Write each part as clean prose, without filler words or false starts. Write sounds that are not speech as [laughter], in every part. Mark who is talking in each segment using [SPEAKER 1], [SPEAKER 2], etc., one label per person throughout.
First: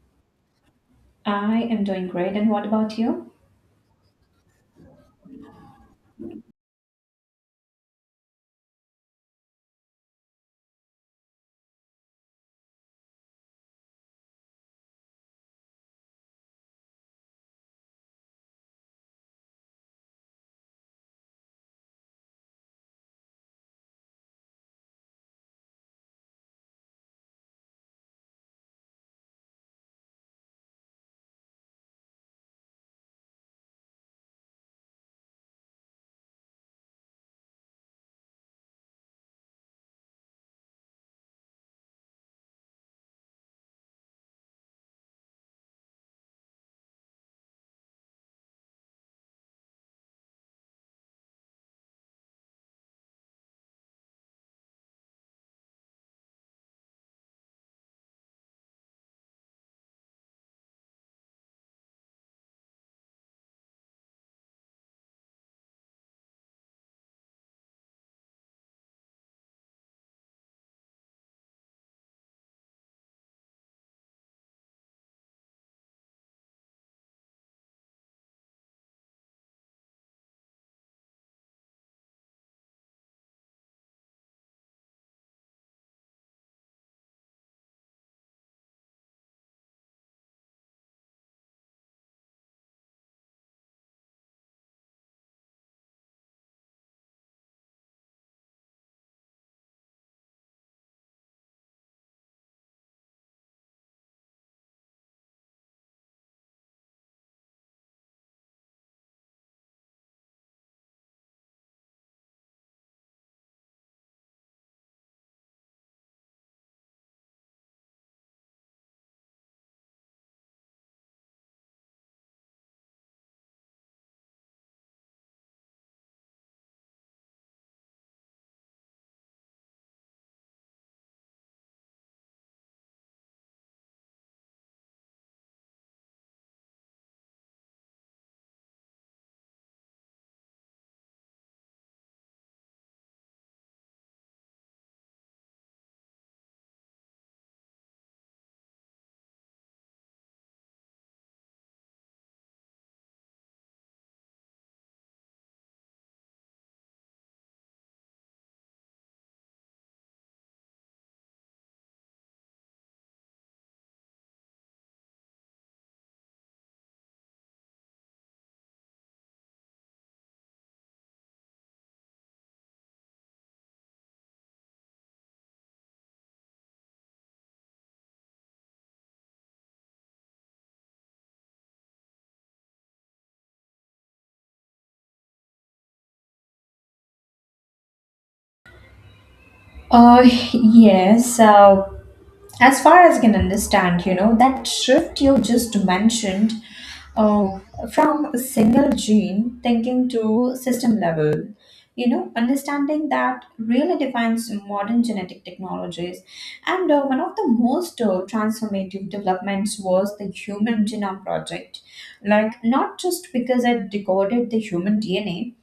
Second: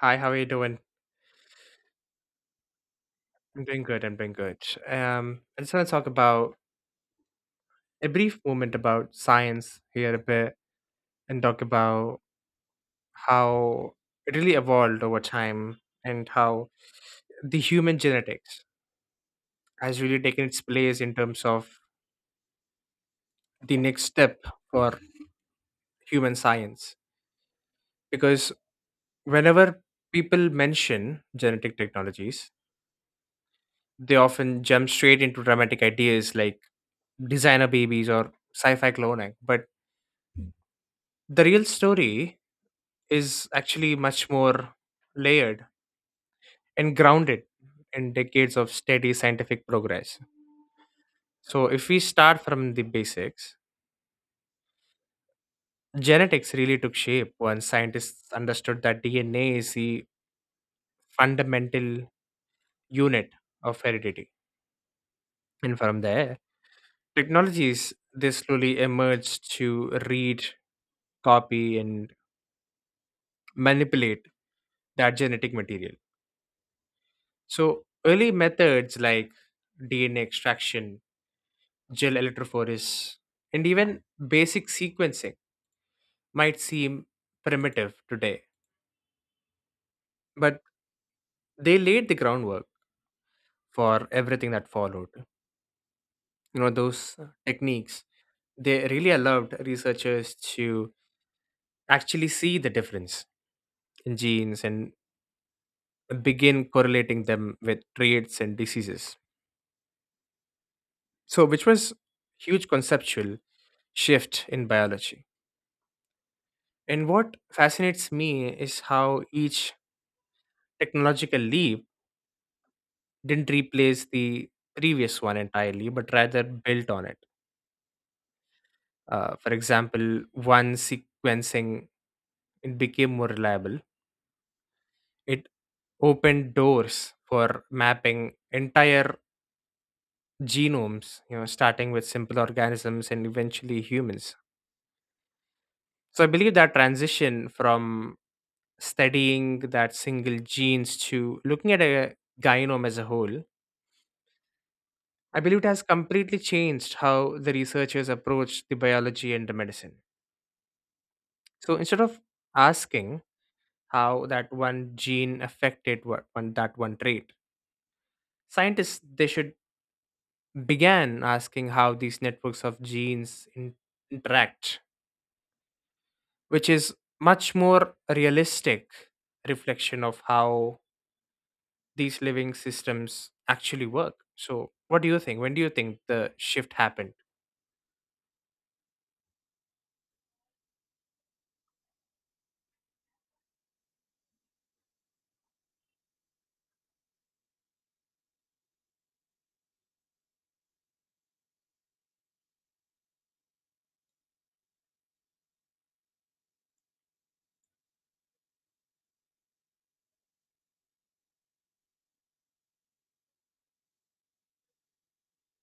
[SPEAKER 1] Hi, how are you doing?
[SPEAKER 2] I am doing great. And what about you?
[SPEAKER 1] I'm doing good. I'm doing good. I just want to talk about a brief moment about science here a bit and talk about how it really evolved over time and how the human genetics has really taken its place in terms of the next step for human science. Because whenever people mention genetic technologies, they often jump straight into dramatic ideas like designer babies or sci fi cloning. But the real story is actually much more layered and grounded in decades of steady scientific progress. So, if we start from the basics, genetics really took shape when scientists understood that DNA is the fundamental unit of heredity. And from there, technologies they slowly emerged to read, copy, and manipulate that genetic material. So, early methods like DNA extraction gel electrophoresis, and even basic sequencing might seem primitive today, but they laid the groundwork for everything that followed. Those techniques, they really allowed researchers to actually see the difference in genes and begin correlating them with traits and diseases. So, which was huge conceptual shift in biology. And what fascinates me is how each technological leap didn't replace the previous one entirely, but rather built on it. For example, one sequencing it became more reliable. It opened doors for mapping entire genomes, starting with simple organisms and eventually humans. So I believe that transition from studying that single genes to looking at a gynome as a whole, I believe it has completely changed how the researchers approach the biology and the medicine. So instead of asking how that one gene affected what one that one trait, scientists they should began asking how these networks of genes interact, which is much more realistic reflection of how these living systems actually work. So what do you think? When do you think the shift happened?
[SPEAKER 2] Uh, [laughs] yes. As far as I can understand, you know, that shift you just mentioned uh, from a single gene thinking to system level, you know, understanding that really defines modern genetic technologies. And one of the most transformative developments was the Human Genome Project. Like, not just because it decoded the human DNA,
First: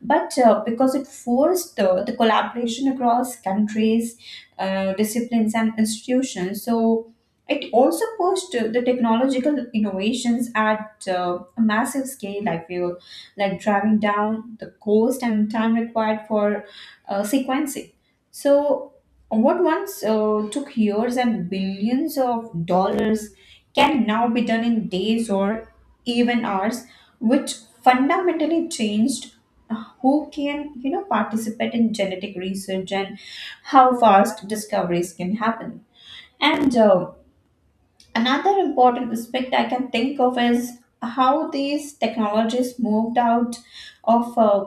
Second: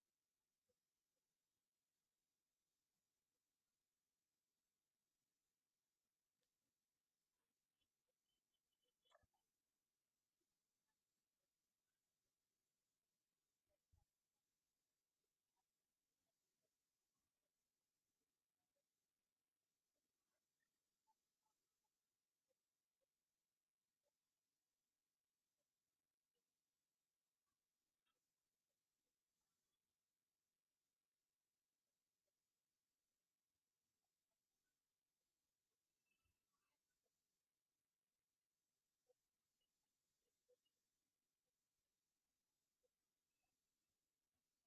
[SPEAKER 2] but because it forced the collaboration across countries, disciplines, and institutions. So it also pushed the technological innovations at a massive scale. I feel like driving down the cost and time required for sequencing. So what once took years and billions of dollars can now be done in days or even hours, which fundamentally changed who can, you know, participate in genetic research and how fast discoveries can happen. And Another important aspect I can think of is how these technologies moved out of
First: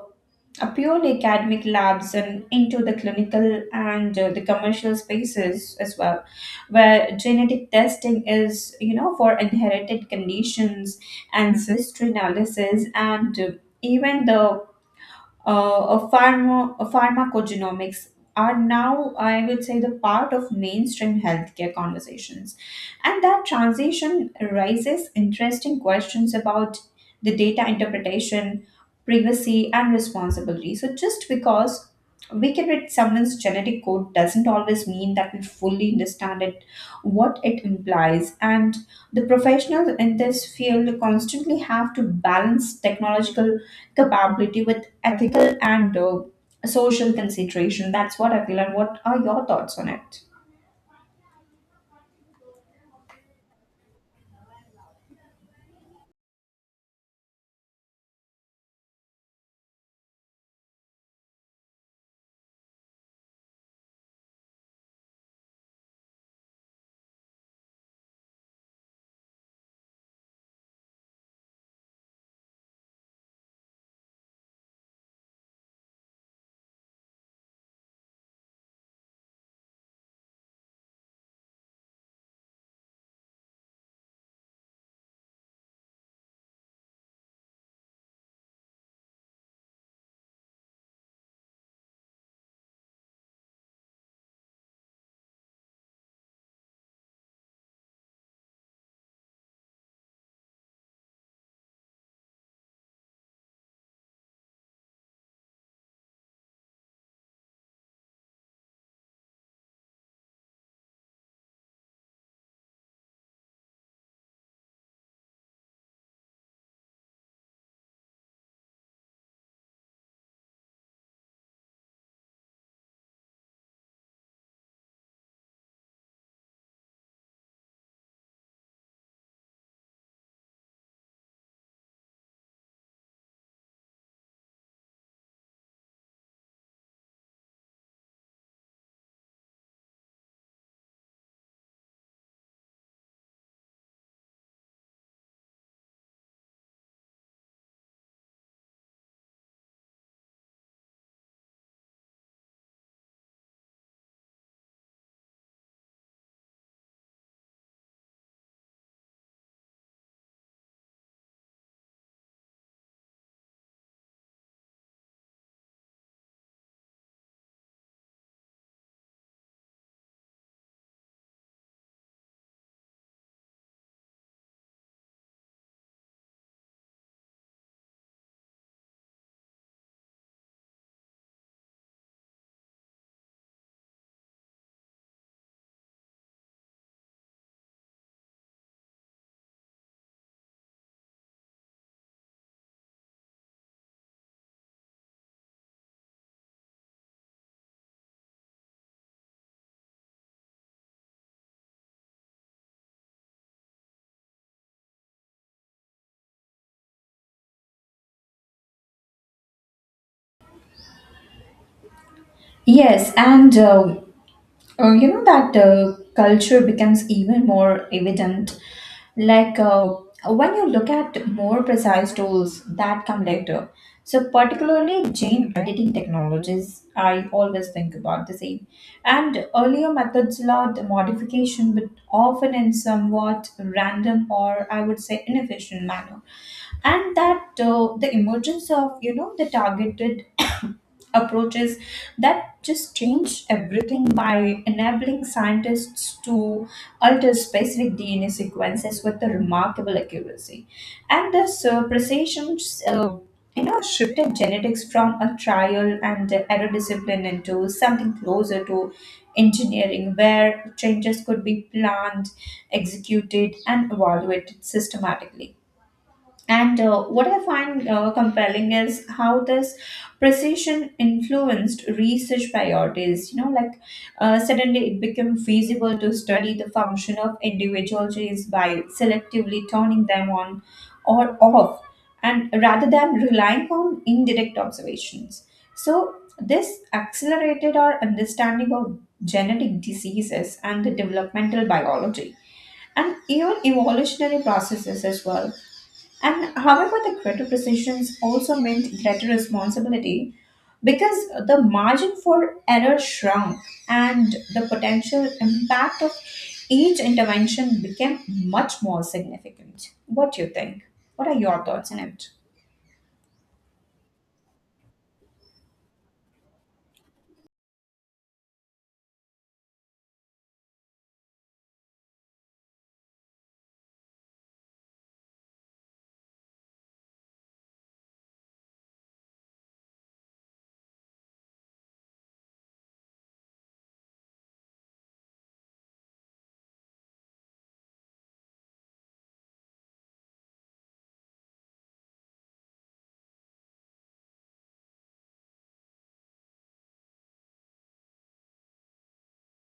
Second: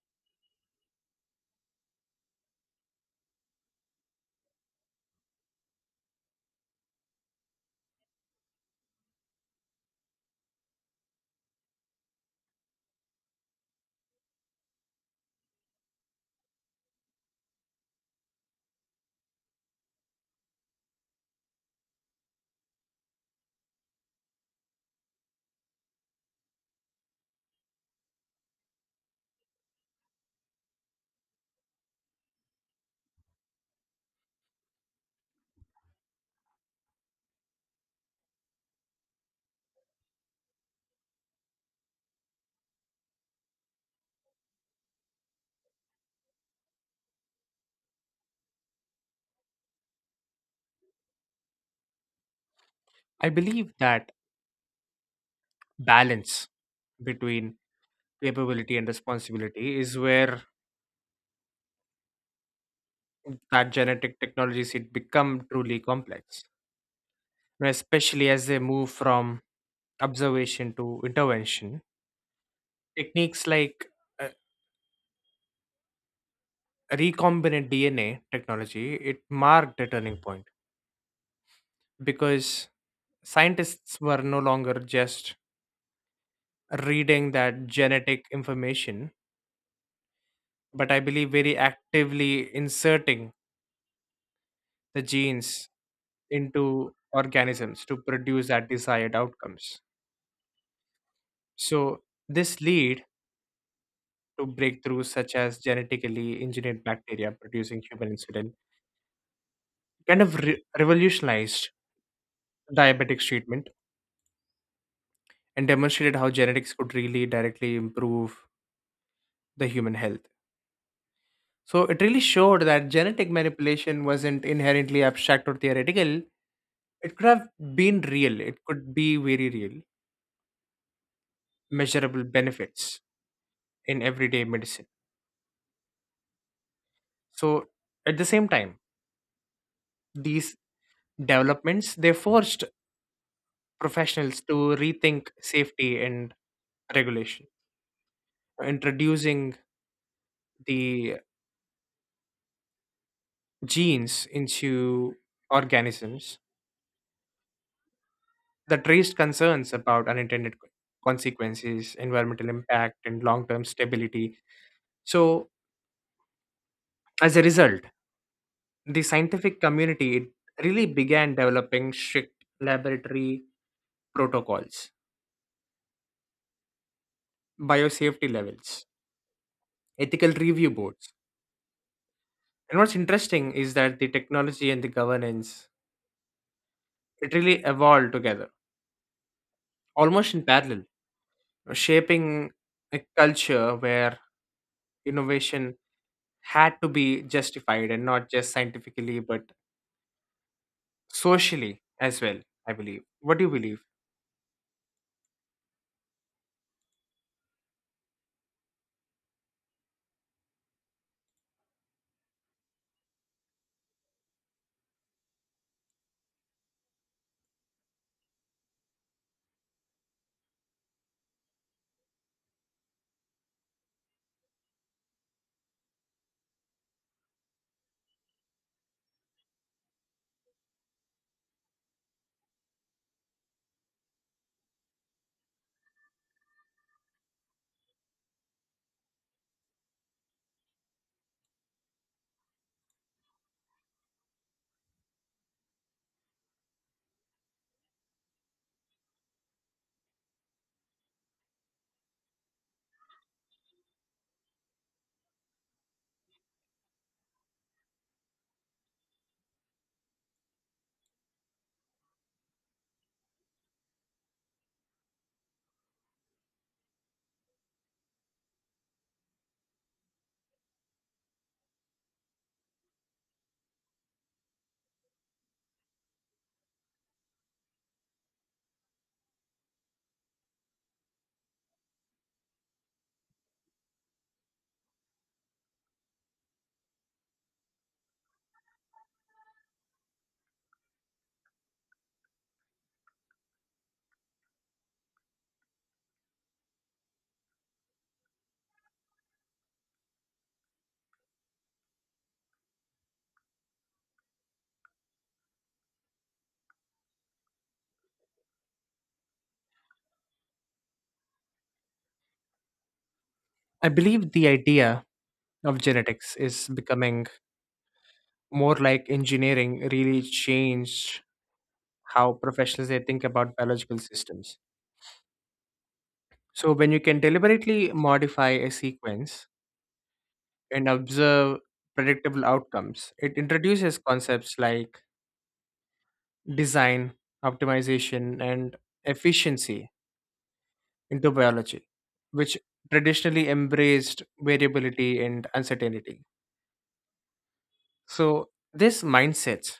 [SPEAKER 2] a purely academic labs and into the clinical and the commercial spaces as well, where genetic testing is, you know, for inherited conditions, ancestry analysis, and even the of pharma, of pharmacogenomics are now, I would say, the part of mainstream healthcare conversations. And that transition raises interesting questions about the data interpretation, privacy, and responsibility. So, just because we can read someone's genetic code doesn't always mean that we fully understand it what it implies, and the professionals in this field constantly have to balance technological capability with ethical and social consideration. That's what I feel, and what are your thoughts on it?
[SPEAKER 1] I believe that balance between capability and responsibility is where that genetic technologies it become truly complex, you know, especially as they move from observation to intervention techniques like uh, recombinant DNA technology it marked a turning point because scientists were no longer just reading that genetic information, but I believe very actively inserting the genes into organisms to produce that desired outcomes. So this lead to breakthroughs such as genetically engineered bacteria producing human insulin, kind of revolutionized diabetics treatment and demonstrated how genetics could really directly improve the human health. So it really showed that genetic manipulation wasn't inherently abstract or theoretical. It could have been real. It could be very real, measurable benefits in everyday medicine. So at the same time, these developments they forced professionals to rethink safety and regulation, introducing the genes into organisms that raised concerns about unintended consequences, environmental impact, and long term stability. So, as a result, the scientific community it really began developing strict laboratory protocols, biosafety levels, ethical review boards. And what's interesting is that the technology and the governance it really evolved together, almost in parallel, shaping a culture where innovation had to be justified and not just scientifically but socially as well, I believe. What do you believe?
[SPEAKER 2] Yes, and You know that culture becomes even more evident. Like uh, when you look at more precise tools that come later. So, particularly gene editing technologies, I always think about the same. And earlier methods allowed modification, but often in somewhat random or I would say inefficient manner, and that the emergence of, you know, the targeted [coughs] approaches that just changed everything by enabling scientists to alter specific dna sequences with a remarkable accuracy. And this precision uh, you know, shifted genetics from a trial and error discipline into something closer to engineering, where changes could be planned, executed, and evaluated systematically. And what I find compelling is how this precision influenced research priorities. You know, like, suddenly it became feasible to study the function of individual genes by selectively turning them on or off, and rather than relying on indirect observations. So, this accelerated our understanding of genetic diseases and the developmental biology and even evolutionary processes as well. And however, the greater precisions also meant greater responsibility, because the margin for error shrunk and the potential impact of each intervention became much more significant. What do you think? What are your thoughts on it?
[SPEAKER 1] I believe the idea of genetics is becoming more like engineering really changed how professionals they think about biological systems. So when you can deliberately modify a sequence and observe predictable outcomes, it introduces concepts like design optimization and efficiency into biology, which traditionally embraced variability and uncertainty. So, this mindset,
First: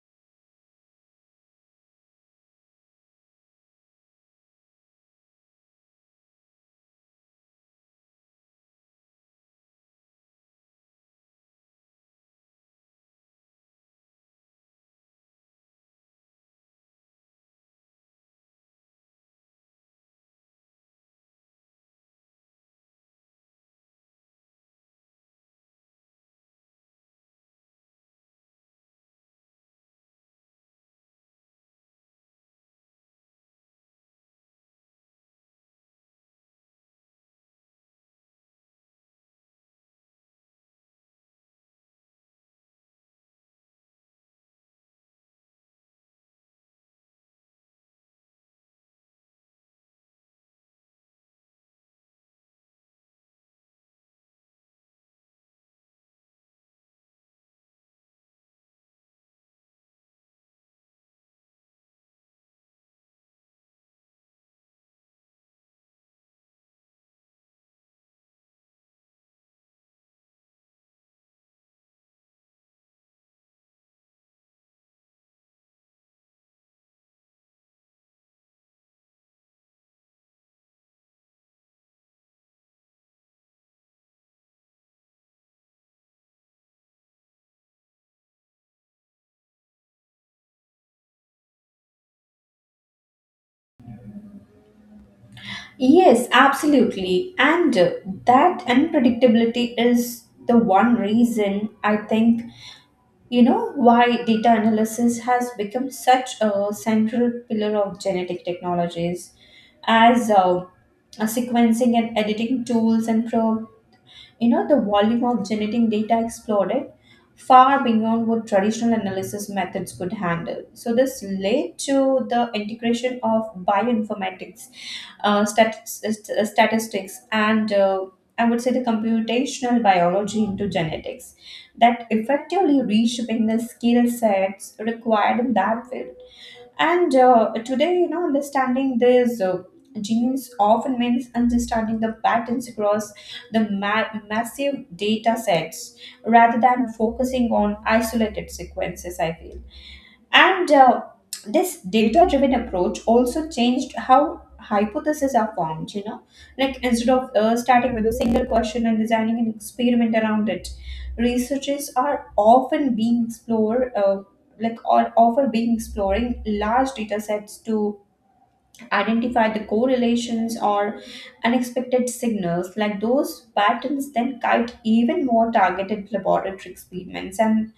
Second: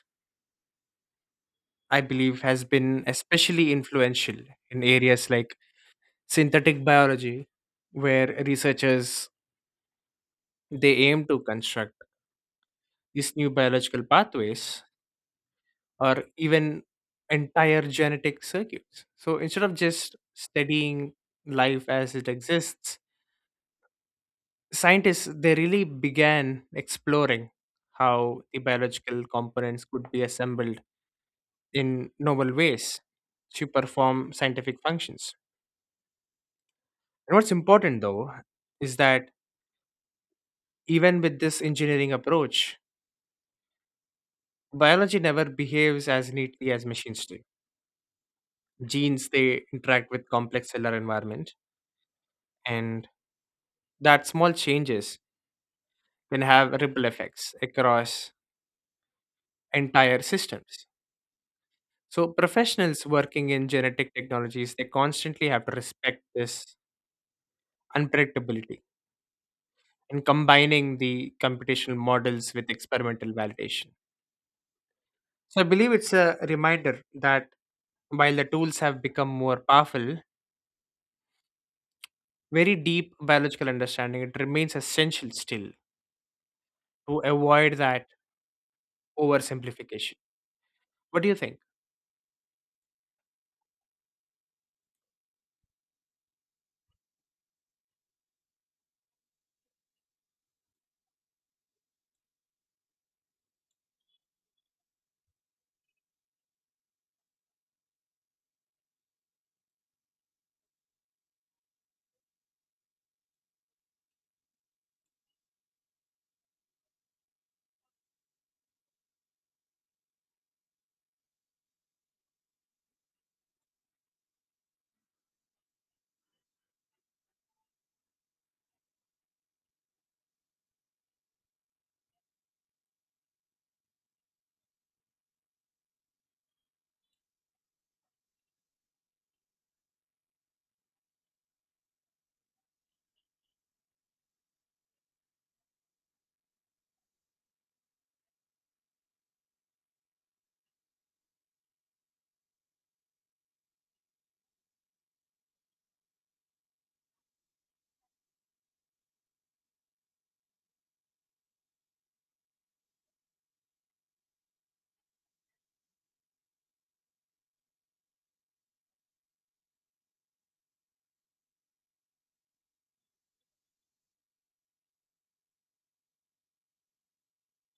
[SPEAKER 1] I believe, has been especially influential in areas like synthetic biology, where researchers they aim to construct these new biological pathways or even entire genetic circuits. So instead of just studying life as it exists, scientists they really began exploring how the biological components could be assembled in novel ways to perform scientific functions. And what's important though is that even with this engineering approach, biology never behaves as neatly as machines do. Genes they interact with complex cellular environment, and that small changes can have ripple effects across entire systems. So professionals working in genetic technologies, they constantly have to respect this unpredictability and combining the computational models with experimental validation. So I believe it's a reminder that while the tools have become more powerful, very deep biological understanding it remains essential still to avoid that oversimplification. What do you think?
[SPEAKER 2] Yes, absolutely. And that unpredictability is the one reason I think, you know, why data analysis has become such a central pillar of genetic technologies as sequencing and editing tools and you know, the volume of genetic data exploded far beyond what traditional analysis methods could handle. So this led to the integration of bioinformatics, statistics, and I would say the computational biology into genetics, that effectively reshaping the skill sets required in that field. And today, you know, understanding these genes often means understanding the patterns across the massive data sets rather than focusing on isolated sequences, I feel. And this data driven approach also changed how hypotheses are formed, you know, like instead of starting with a single question and designing an experiment around it, researchers are often being explored. Or often being exploring large data sets to identify the correlations or unexpected signals, like those patterns then guide even more targeted laboratory experiments. And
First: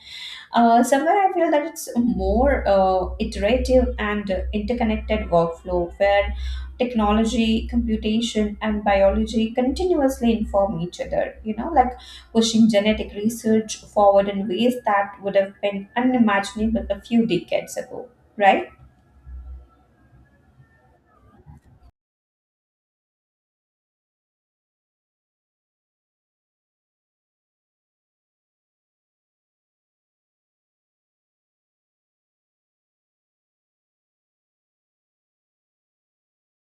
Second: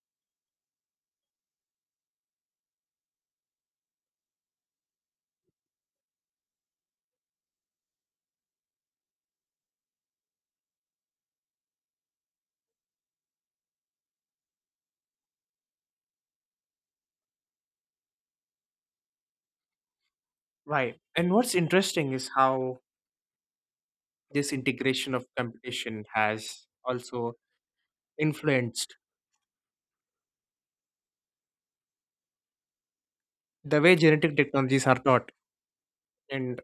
[SPEAKER 2] somewhere I feel that it's a more iterative and interconnected workflow where technology, computation, and biology continuously inform each other, you know, like pushing genetic research forward in ways that would have been unimaginable a few decades ago, right?
[SPEAKER 1] Right. And what's interesting is how this integration of computation has also influenced the way genetic technologies are taught and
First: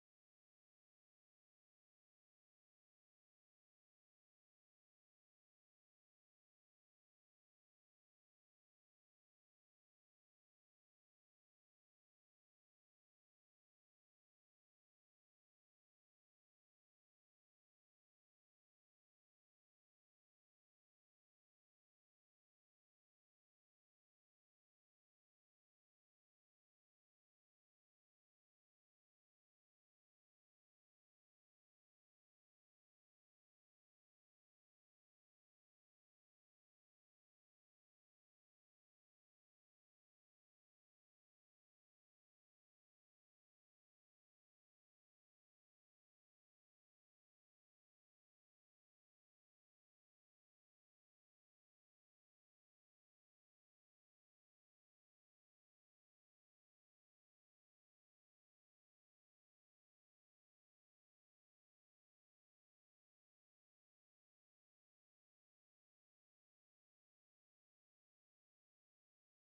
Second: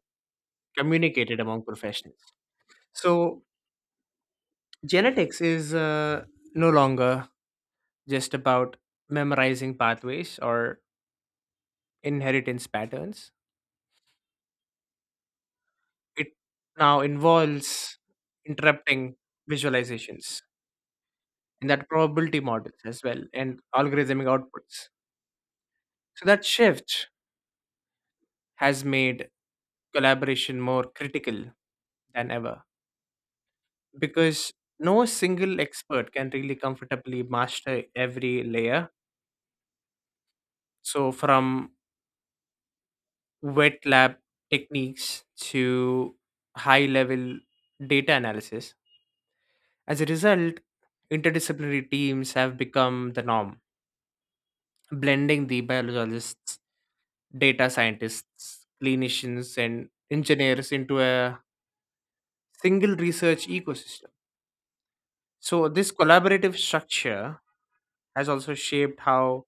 [SPEAKER 1] communicated among professionals. So, genetics is no longer just about memorizing pathways or inheritance patterns. It now involves interrupting visualizations and that probability models as well and algorithmic outputs. So, that shift has made collaboration more critical than ever because no single expert can really comfortably master every layer. So, from wet lab techniques to high level data analysis. As a result, interdisciplinary teams have become the norm, blending the biologists, data scientists, clinicians, and engineers into a single research ecosystem. So, this collaborative structure has also shaped how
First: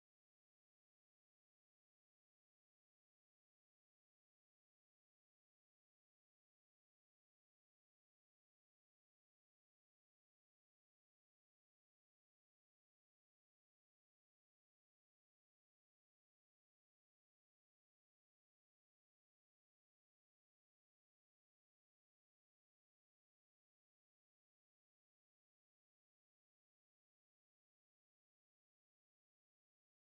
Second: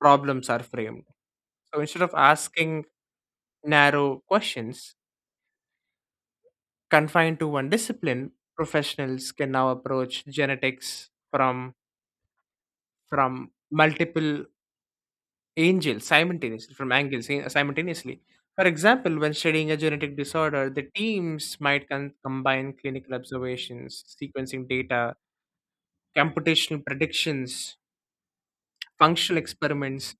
[SPEAKER 1] problems are framed. So, instead of asking narrow questions, confined to one discipline, professionals can now approach genetics from multiple angles simultaneously, from angles simultaneously. For example, when studying a genetic disorder, the teams might combine clinical observations, sequencing data, computational predictions, functional experiments.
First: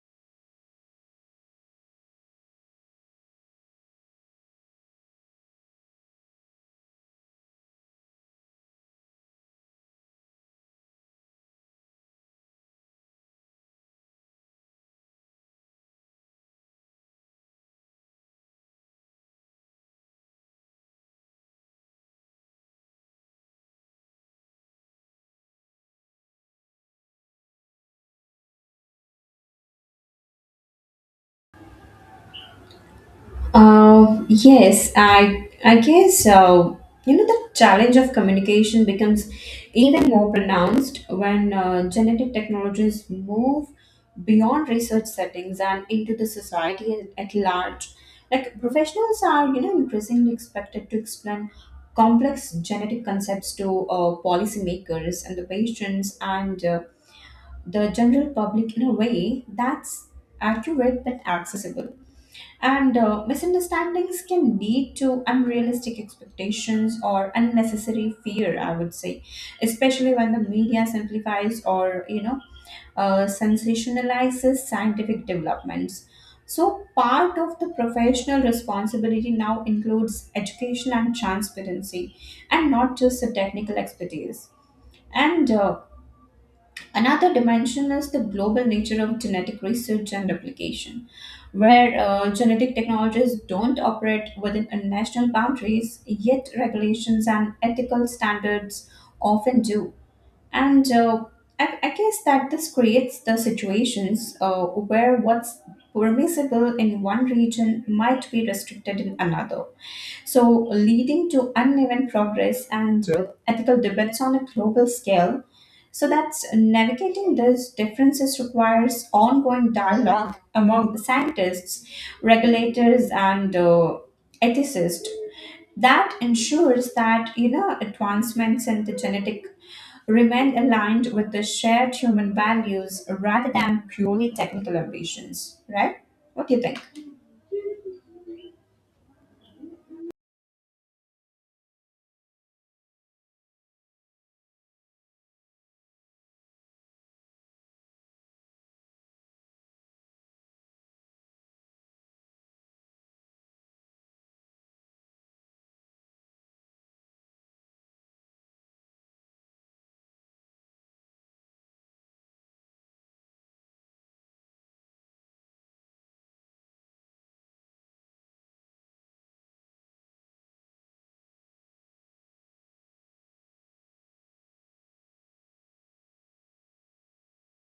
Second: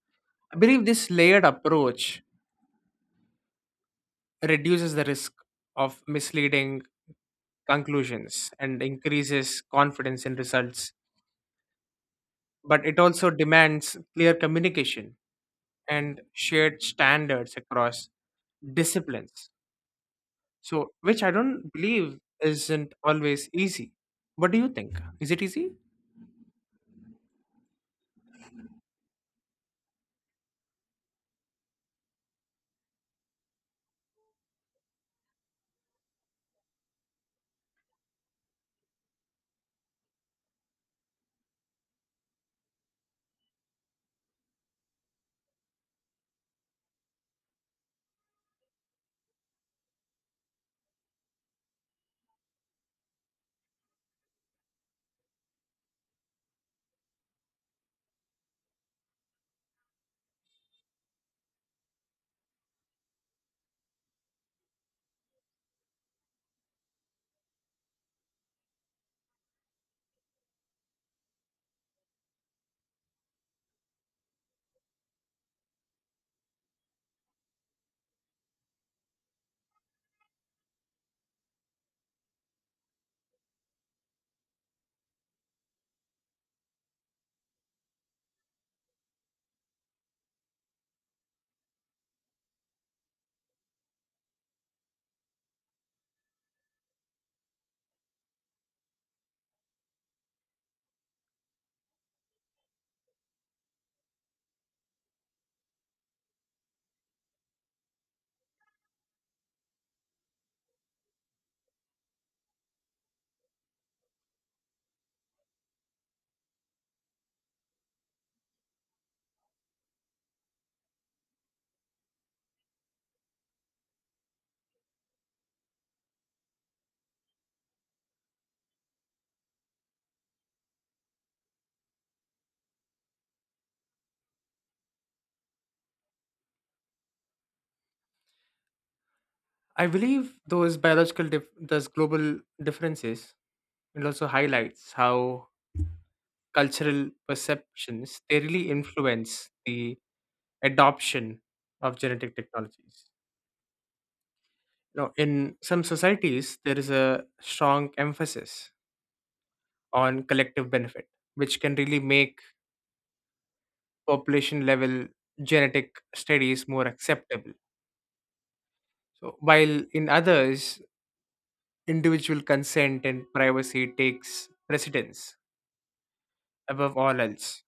[SPEAKER 1] I believe this layered approach reduces the risk of misleading conclusions and increases confidence in results, but it also demands clear communication and shared standards across disciplines. So, which I don't believe isn't always easy. What do you think? Is it easy?
[SPEAKER 2] Yes, I guess you know, the challenge of communication becomes even more pronounced when genetic technologies move beyond research settings and into the society at large. Like professionals are, you know, increasingly expected to explain complex genetic concepts to policymakers and the patients and the general public in a way that's accurate but accessible. And misunderstandings can lead to unrealistic expectations or unnecessary fear, I would say, especially when the media simplifies or, you know, sensationalizes scientific developments. So, part of the professional responsibility now includes education and transparency, and not just the technical expertise. And Another dimension is the global nature of genetic research and application, where genetic technologies don't operate within national boundaries, yet regulations and ethical standards often do. And I guess that this creates the situations where what's permissible in one region might be restricted in another. So, leading to uneven progress and ethical debates on a global scale. So that's navigating these differences requires ongoing dialogue among the scientists, regulators, and ethicists, that ensures that, you know, advancements in the genetic remain aligned with the shared human values rather than purely technical ambitions. Right? What do you think?
[SPEAKER 1] I believe those those global differences, it also highlights how cultural perceptions they really influence the adoption of genetic technologies. Now, in some societies, there is a strong emphasis on collective benefit, which can really make population level genetic studies more acceptable. So, while in others, individual consent and privacy takes precedence above all else.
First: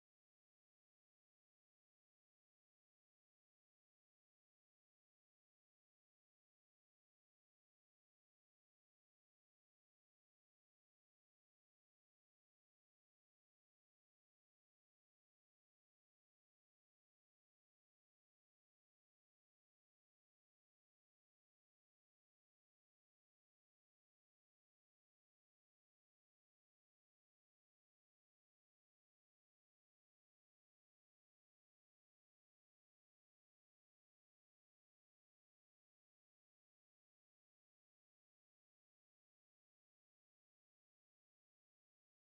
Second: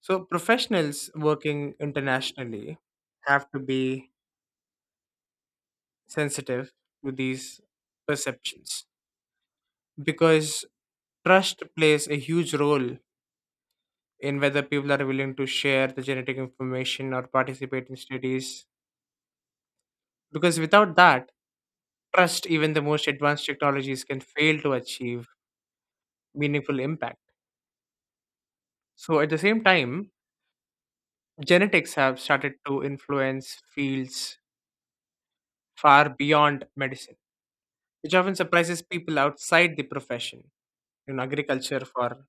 [SPEAKER 1] So, professionals working internationally have to be sensitive to these perceptions because trust plays a huge role in whether people are willing to share the genetic information or participate in studies because without that trust even the most advanced technologies can fail to achieve meaningful impact. So, at the same time, genetics have started to influence fields far beyond medicine, which often surprises people outside the profession. In agriculture, for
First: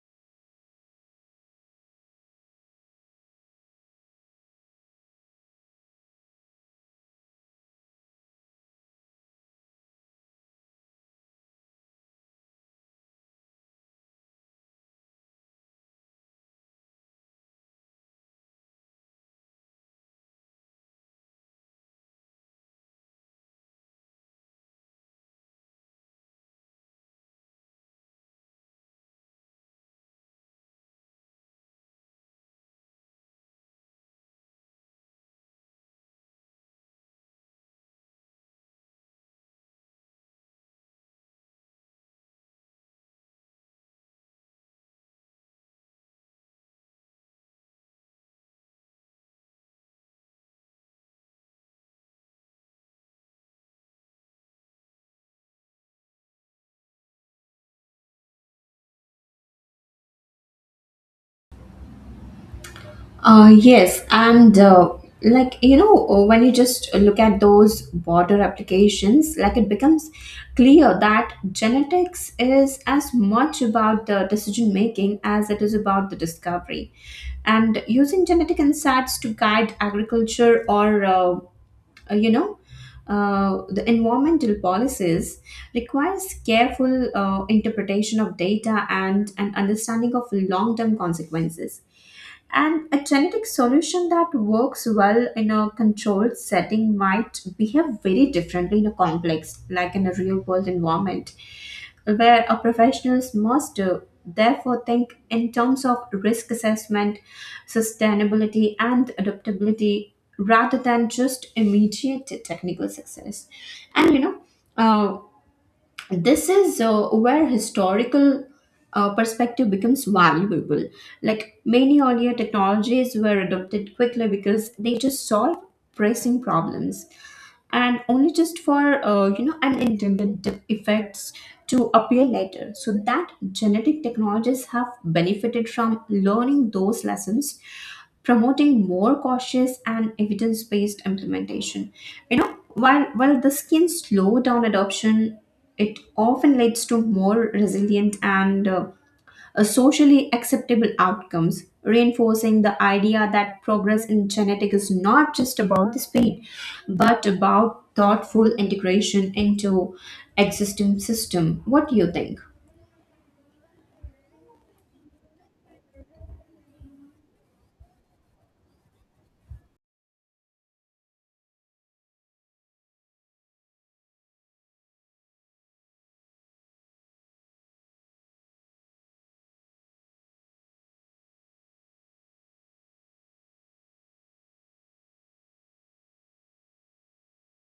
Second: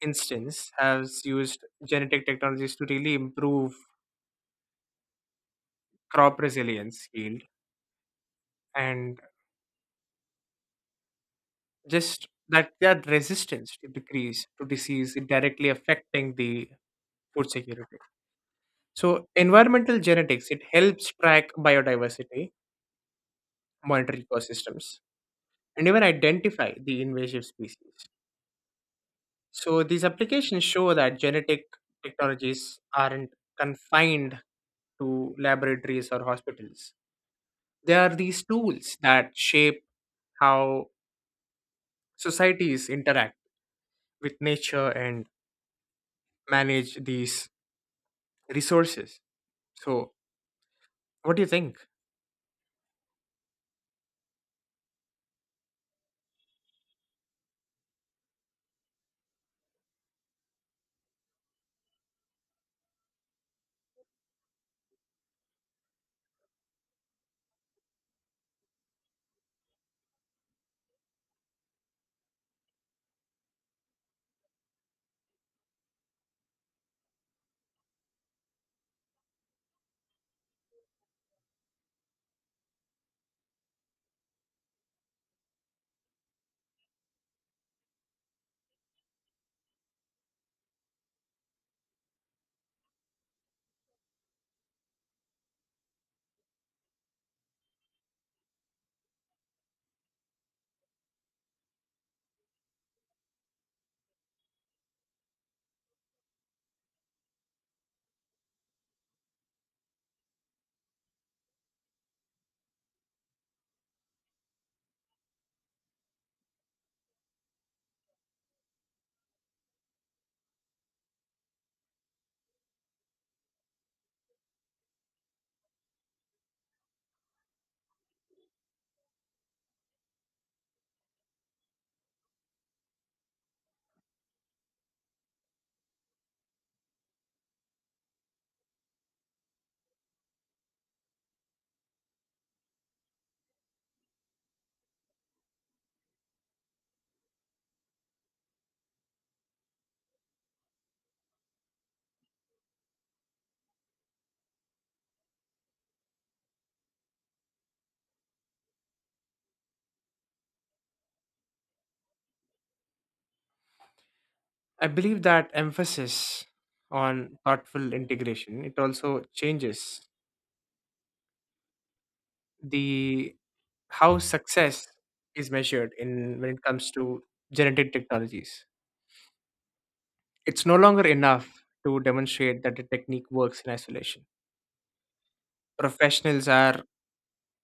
[SPEAKER 1] instance, has used genetic technologies to really improve crop resilience, yield, and just that resistance to decrease to disease directly affecting the food security. So environmental genetics, it helps track biodiversity, monitor ecosystems, and even identify the invasive species. So these applications show that genetic technologies aren't confined to laboratories or hospitals. They are these tools that shape how societies interact with nature and manage these resources. So what do you think?
[SPEAKER 2] Yes, and you know, when you just look at those border applications, like it becomes clear that genetics is as much about the decision making as it is about the discovery. And using genetic insights to guide agriculture or you know, the environmental policies requires careful interpretation of data and an understanding of long term consequences. And a genetic solution that works well in a controlled setting might behave very differently in a complex, like in a real world environment, where a professionals must therefore think in terms of risk assessment, sustainability, and adaptability rather than just immediate technical success. And you know, uh, this is where historical perspective becomes valuable. Like many earlier technologies were adopted quickly because they just solve pressing problems, and only just for you know, unintended effects to appear later. So that genetic technologies have benefited from learning those lessons, promoting more cautious and evidence-based implementation. You know, while this can slow down adoption, it often leads to more resilient and socially acceptable outcomes, reinforcing the idea that progress in genetics is not just about the speed, but about thoughtful integration into existing system. What do you think?
[SPEAKER 1] I believe that emphasis on thoughtful integration it also changes the how success is measured in when it comes to genetic technologies. It's no longer enough to demonstrate that a technique works in isolation. Professionals are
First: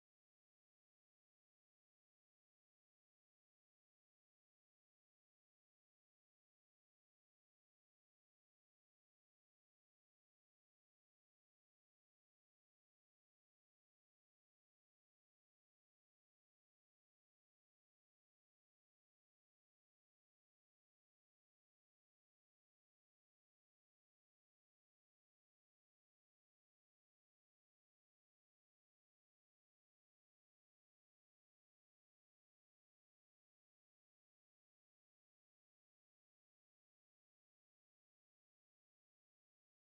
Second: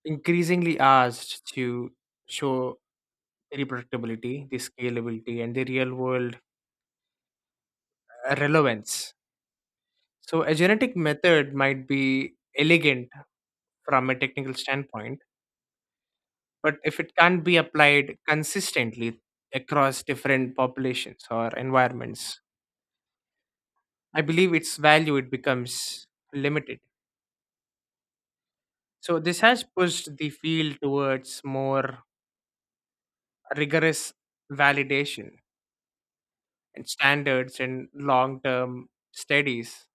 [SPEAKER 1] increasingly asked to show the reproductibility, the scalability, and the real world relevance. So, a genetic method might be elegant from a technical standpoint. But if it can't be applied consistently across different populations or environments, I believe its value it becomes limited. So this has pushed the field towards more rigorous validation and standards and long-term studies,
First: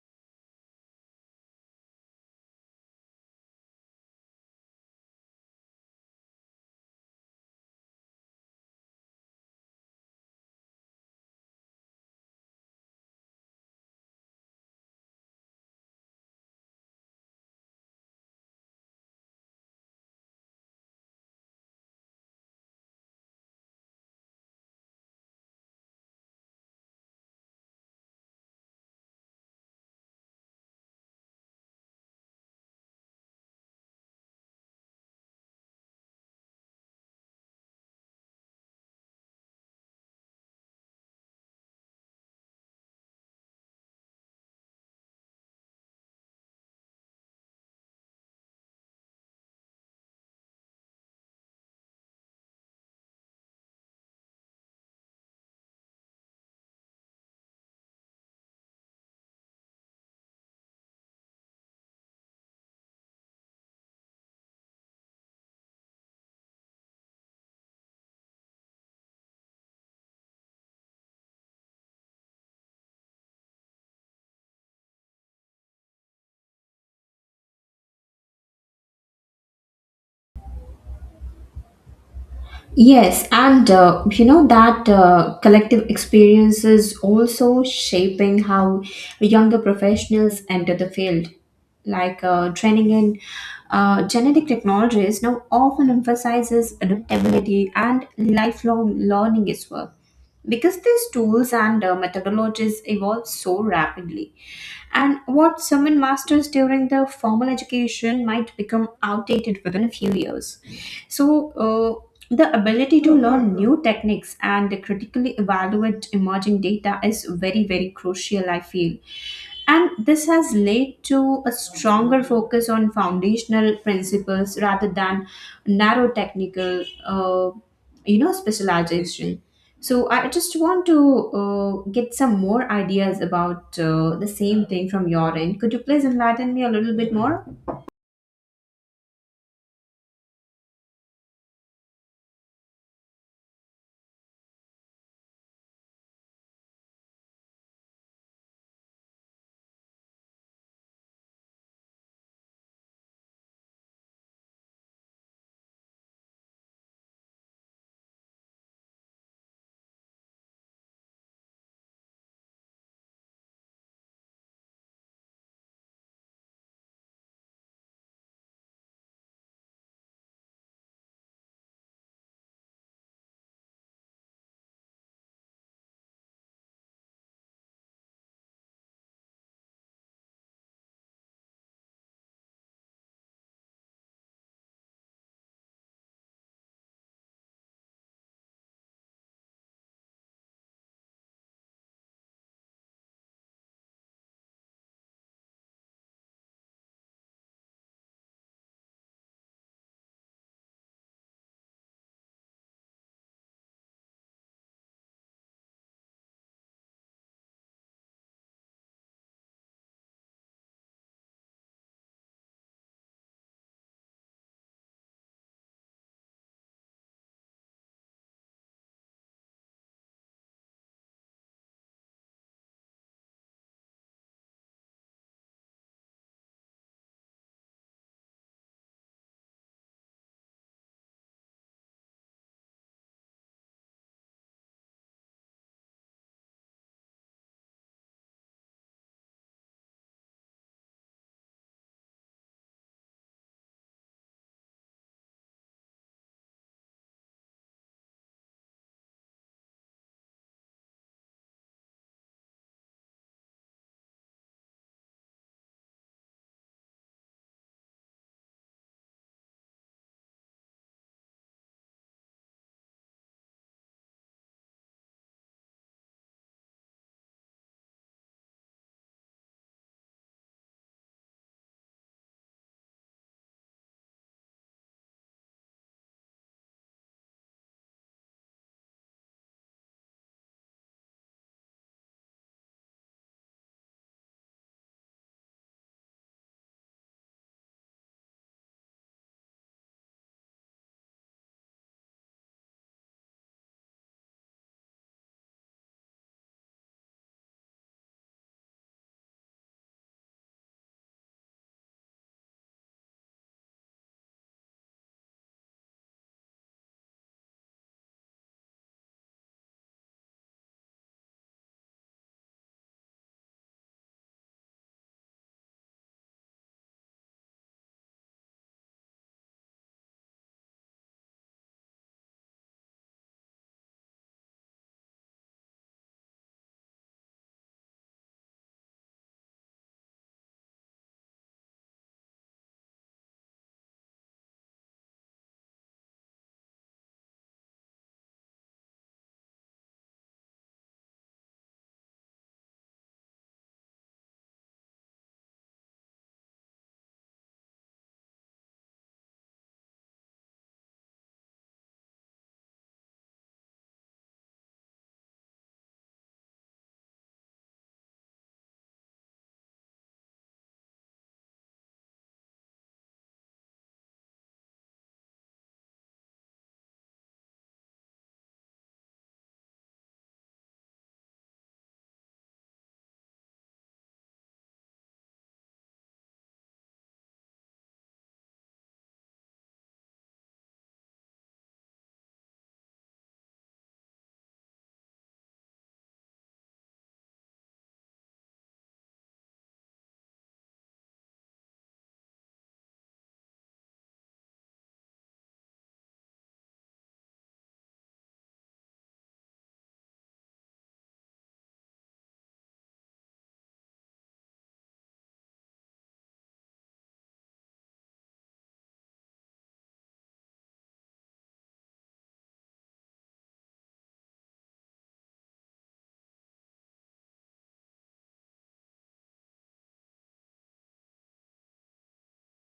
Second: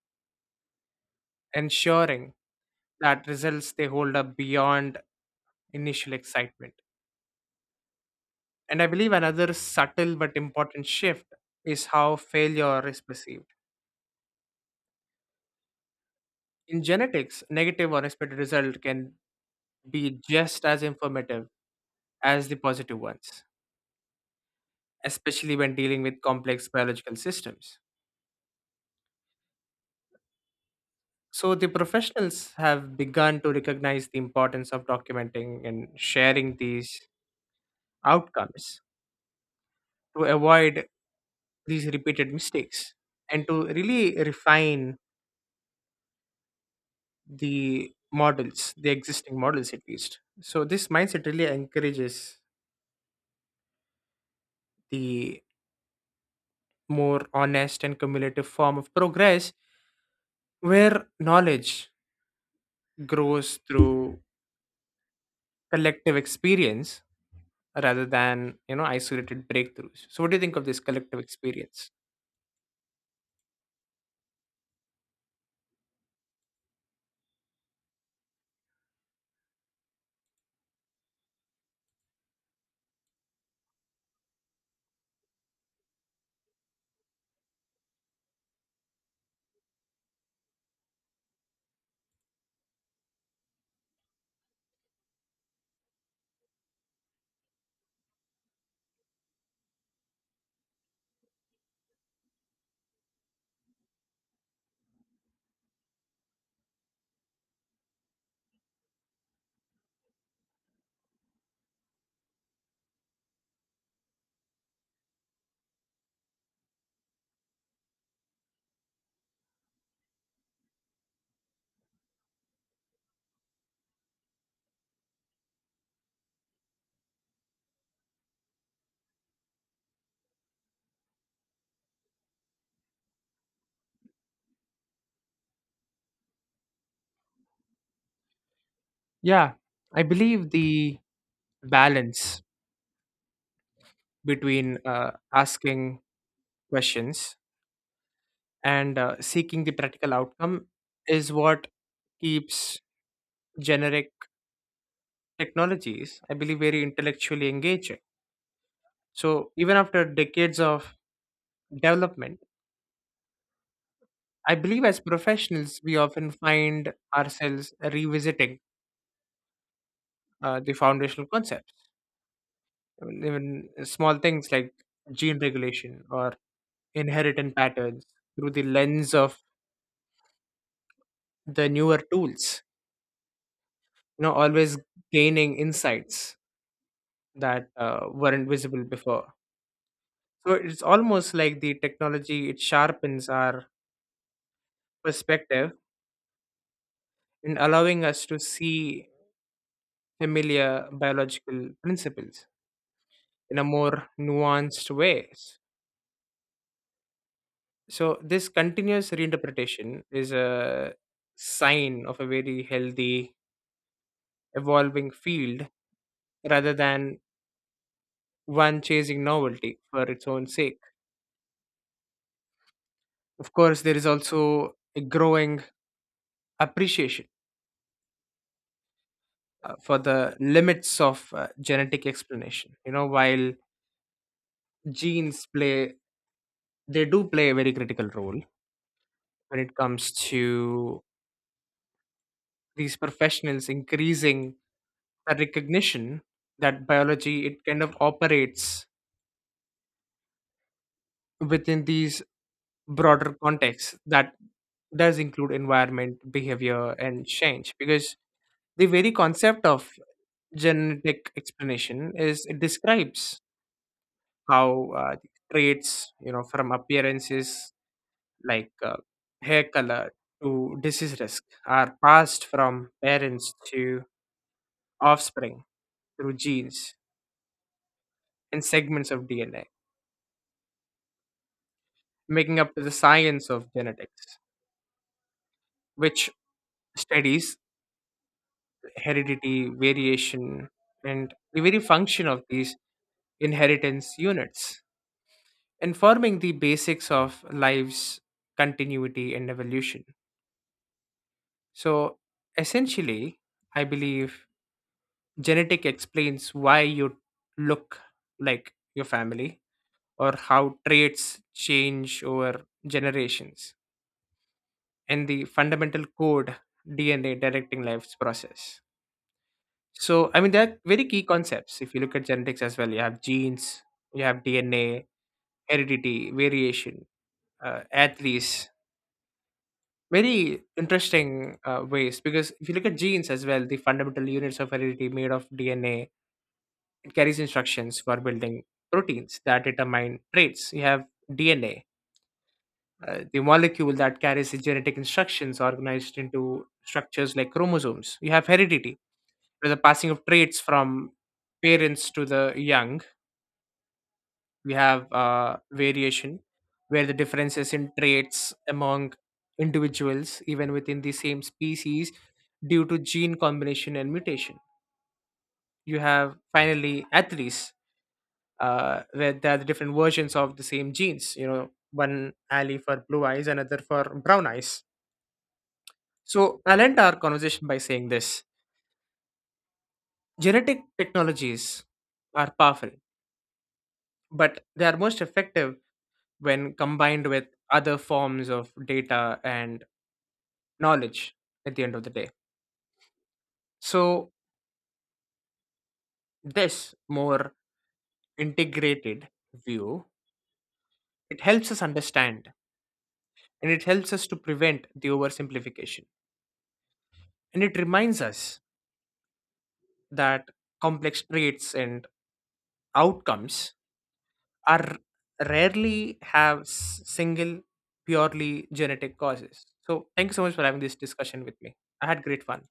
[SPEAKER 1] ensuring that results they hold up beyond initial excitement. And I believe another subtle but important shift is how failure is perceived. In genetics, negative or expected result can be just as informative as the positive ones, especially when dealing with complex biological systems. So, the professionals have begun to recognize the importance of documenting and sharing these outcomes to avoid these repeated mistakes and to really refine the models, the existing models at least. So, this mindset really encourages the more honest and cumulative form of progress where knowledge grows through collective experience rather than isolated breakthroughs. So what do you think of this collective experience?
[SPEAKER 2] Yes, and you know that collective experience is also shaping how younger professionals enter the field. Like training in genetic technologies now often emphasizes adaptability and lifelong learning as well, because these tools and methodologies evolve so rapidly. And what someone masters during their formal education might become outdated within a few years. So, the ability to learn new techniques and critically evaluate emerging data is very, very crucial, I feel. And this has led to a stronger focus on foundational principles rather than narrow technical, you know, specialization. So I just want to get some more ideas about the same thing from your end. Could you please enlighten me a little bit more?
[SPEAKER 1] Yeah, I believe the balance between asking questions and seeking the practical outcome is what keeps generic technologies, I believe, very intellectually engaging. So even after decades of development, I believe as professionals we often find ourselves revisiting the foundational concept, even small things like gene regulation or inheritance patterns through the lens of the newer tools, you know always gaining insights that weren't visible before. So it's almost like the technology it sharpens our perspective in allowing us to see familiar biological principles in a more nuanced ways. So this continuous reinterpretation is a sign of a very healthy evolving field rather than one chasing novelty for its own sake. Of course, there is also a growing appreciation for the limits of genetic explanation. You know, while genes play, they do play a very critical role when it comes to these professionals increasing the recognition that biology it kind of operates within these broader contexts that does include environment behavior and change because the very concept of genetic explanation is it describes how traits, you know, from appearances like hair color to disease risk are passed from parents to offspring through genes and segments of DNA, making up the science of genetics, which studies heredity, variation, and the very function of these inheritance units. Informing the basics of life's continuity and evolution. So, essentially, I believe genetic explains why you look like your family or how traits change over generations and the fundamental code DNA directing life's process. So, I mean, they're very key concepts. If you look at genetics as well, you have genes, you have DNA, heredity, variation, athletes, very interesting ways. Because if you look at genes as well, the fundamental units of heredity made of DNA, it carries instructions for building proteins that determine traits. You have DNA, the molecule that carries the genetic instructions organized into structures like chromosomes. You have heredity, where the passing of traits from parents to the young. We have variation, where the differences in traits among individuals even within the same species due to gene combination and mutation. You have finally alleles, where there are the different versions of the same genes, one allele for blue eyes another for brown eyes. So I'll end our conversation by saying this: genetic technologies are powerful, but they are most effective when combined with other forms of data and knowledge at the end of the day. So this more integrated view, it helps us understand and it helps us to prevent the oversimplification. And it reminds us that complex traits and outcomes are rarely have single purely genetic causes. So thank you so much for having this discussion with me. I had great fun.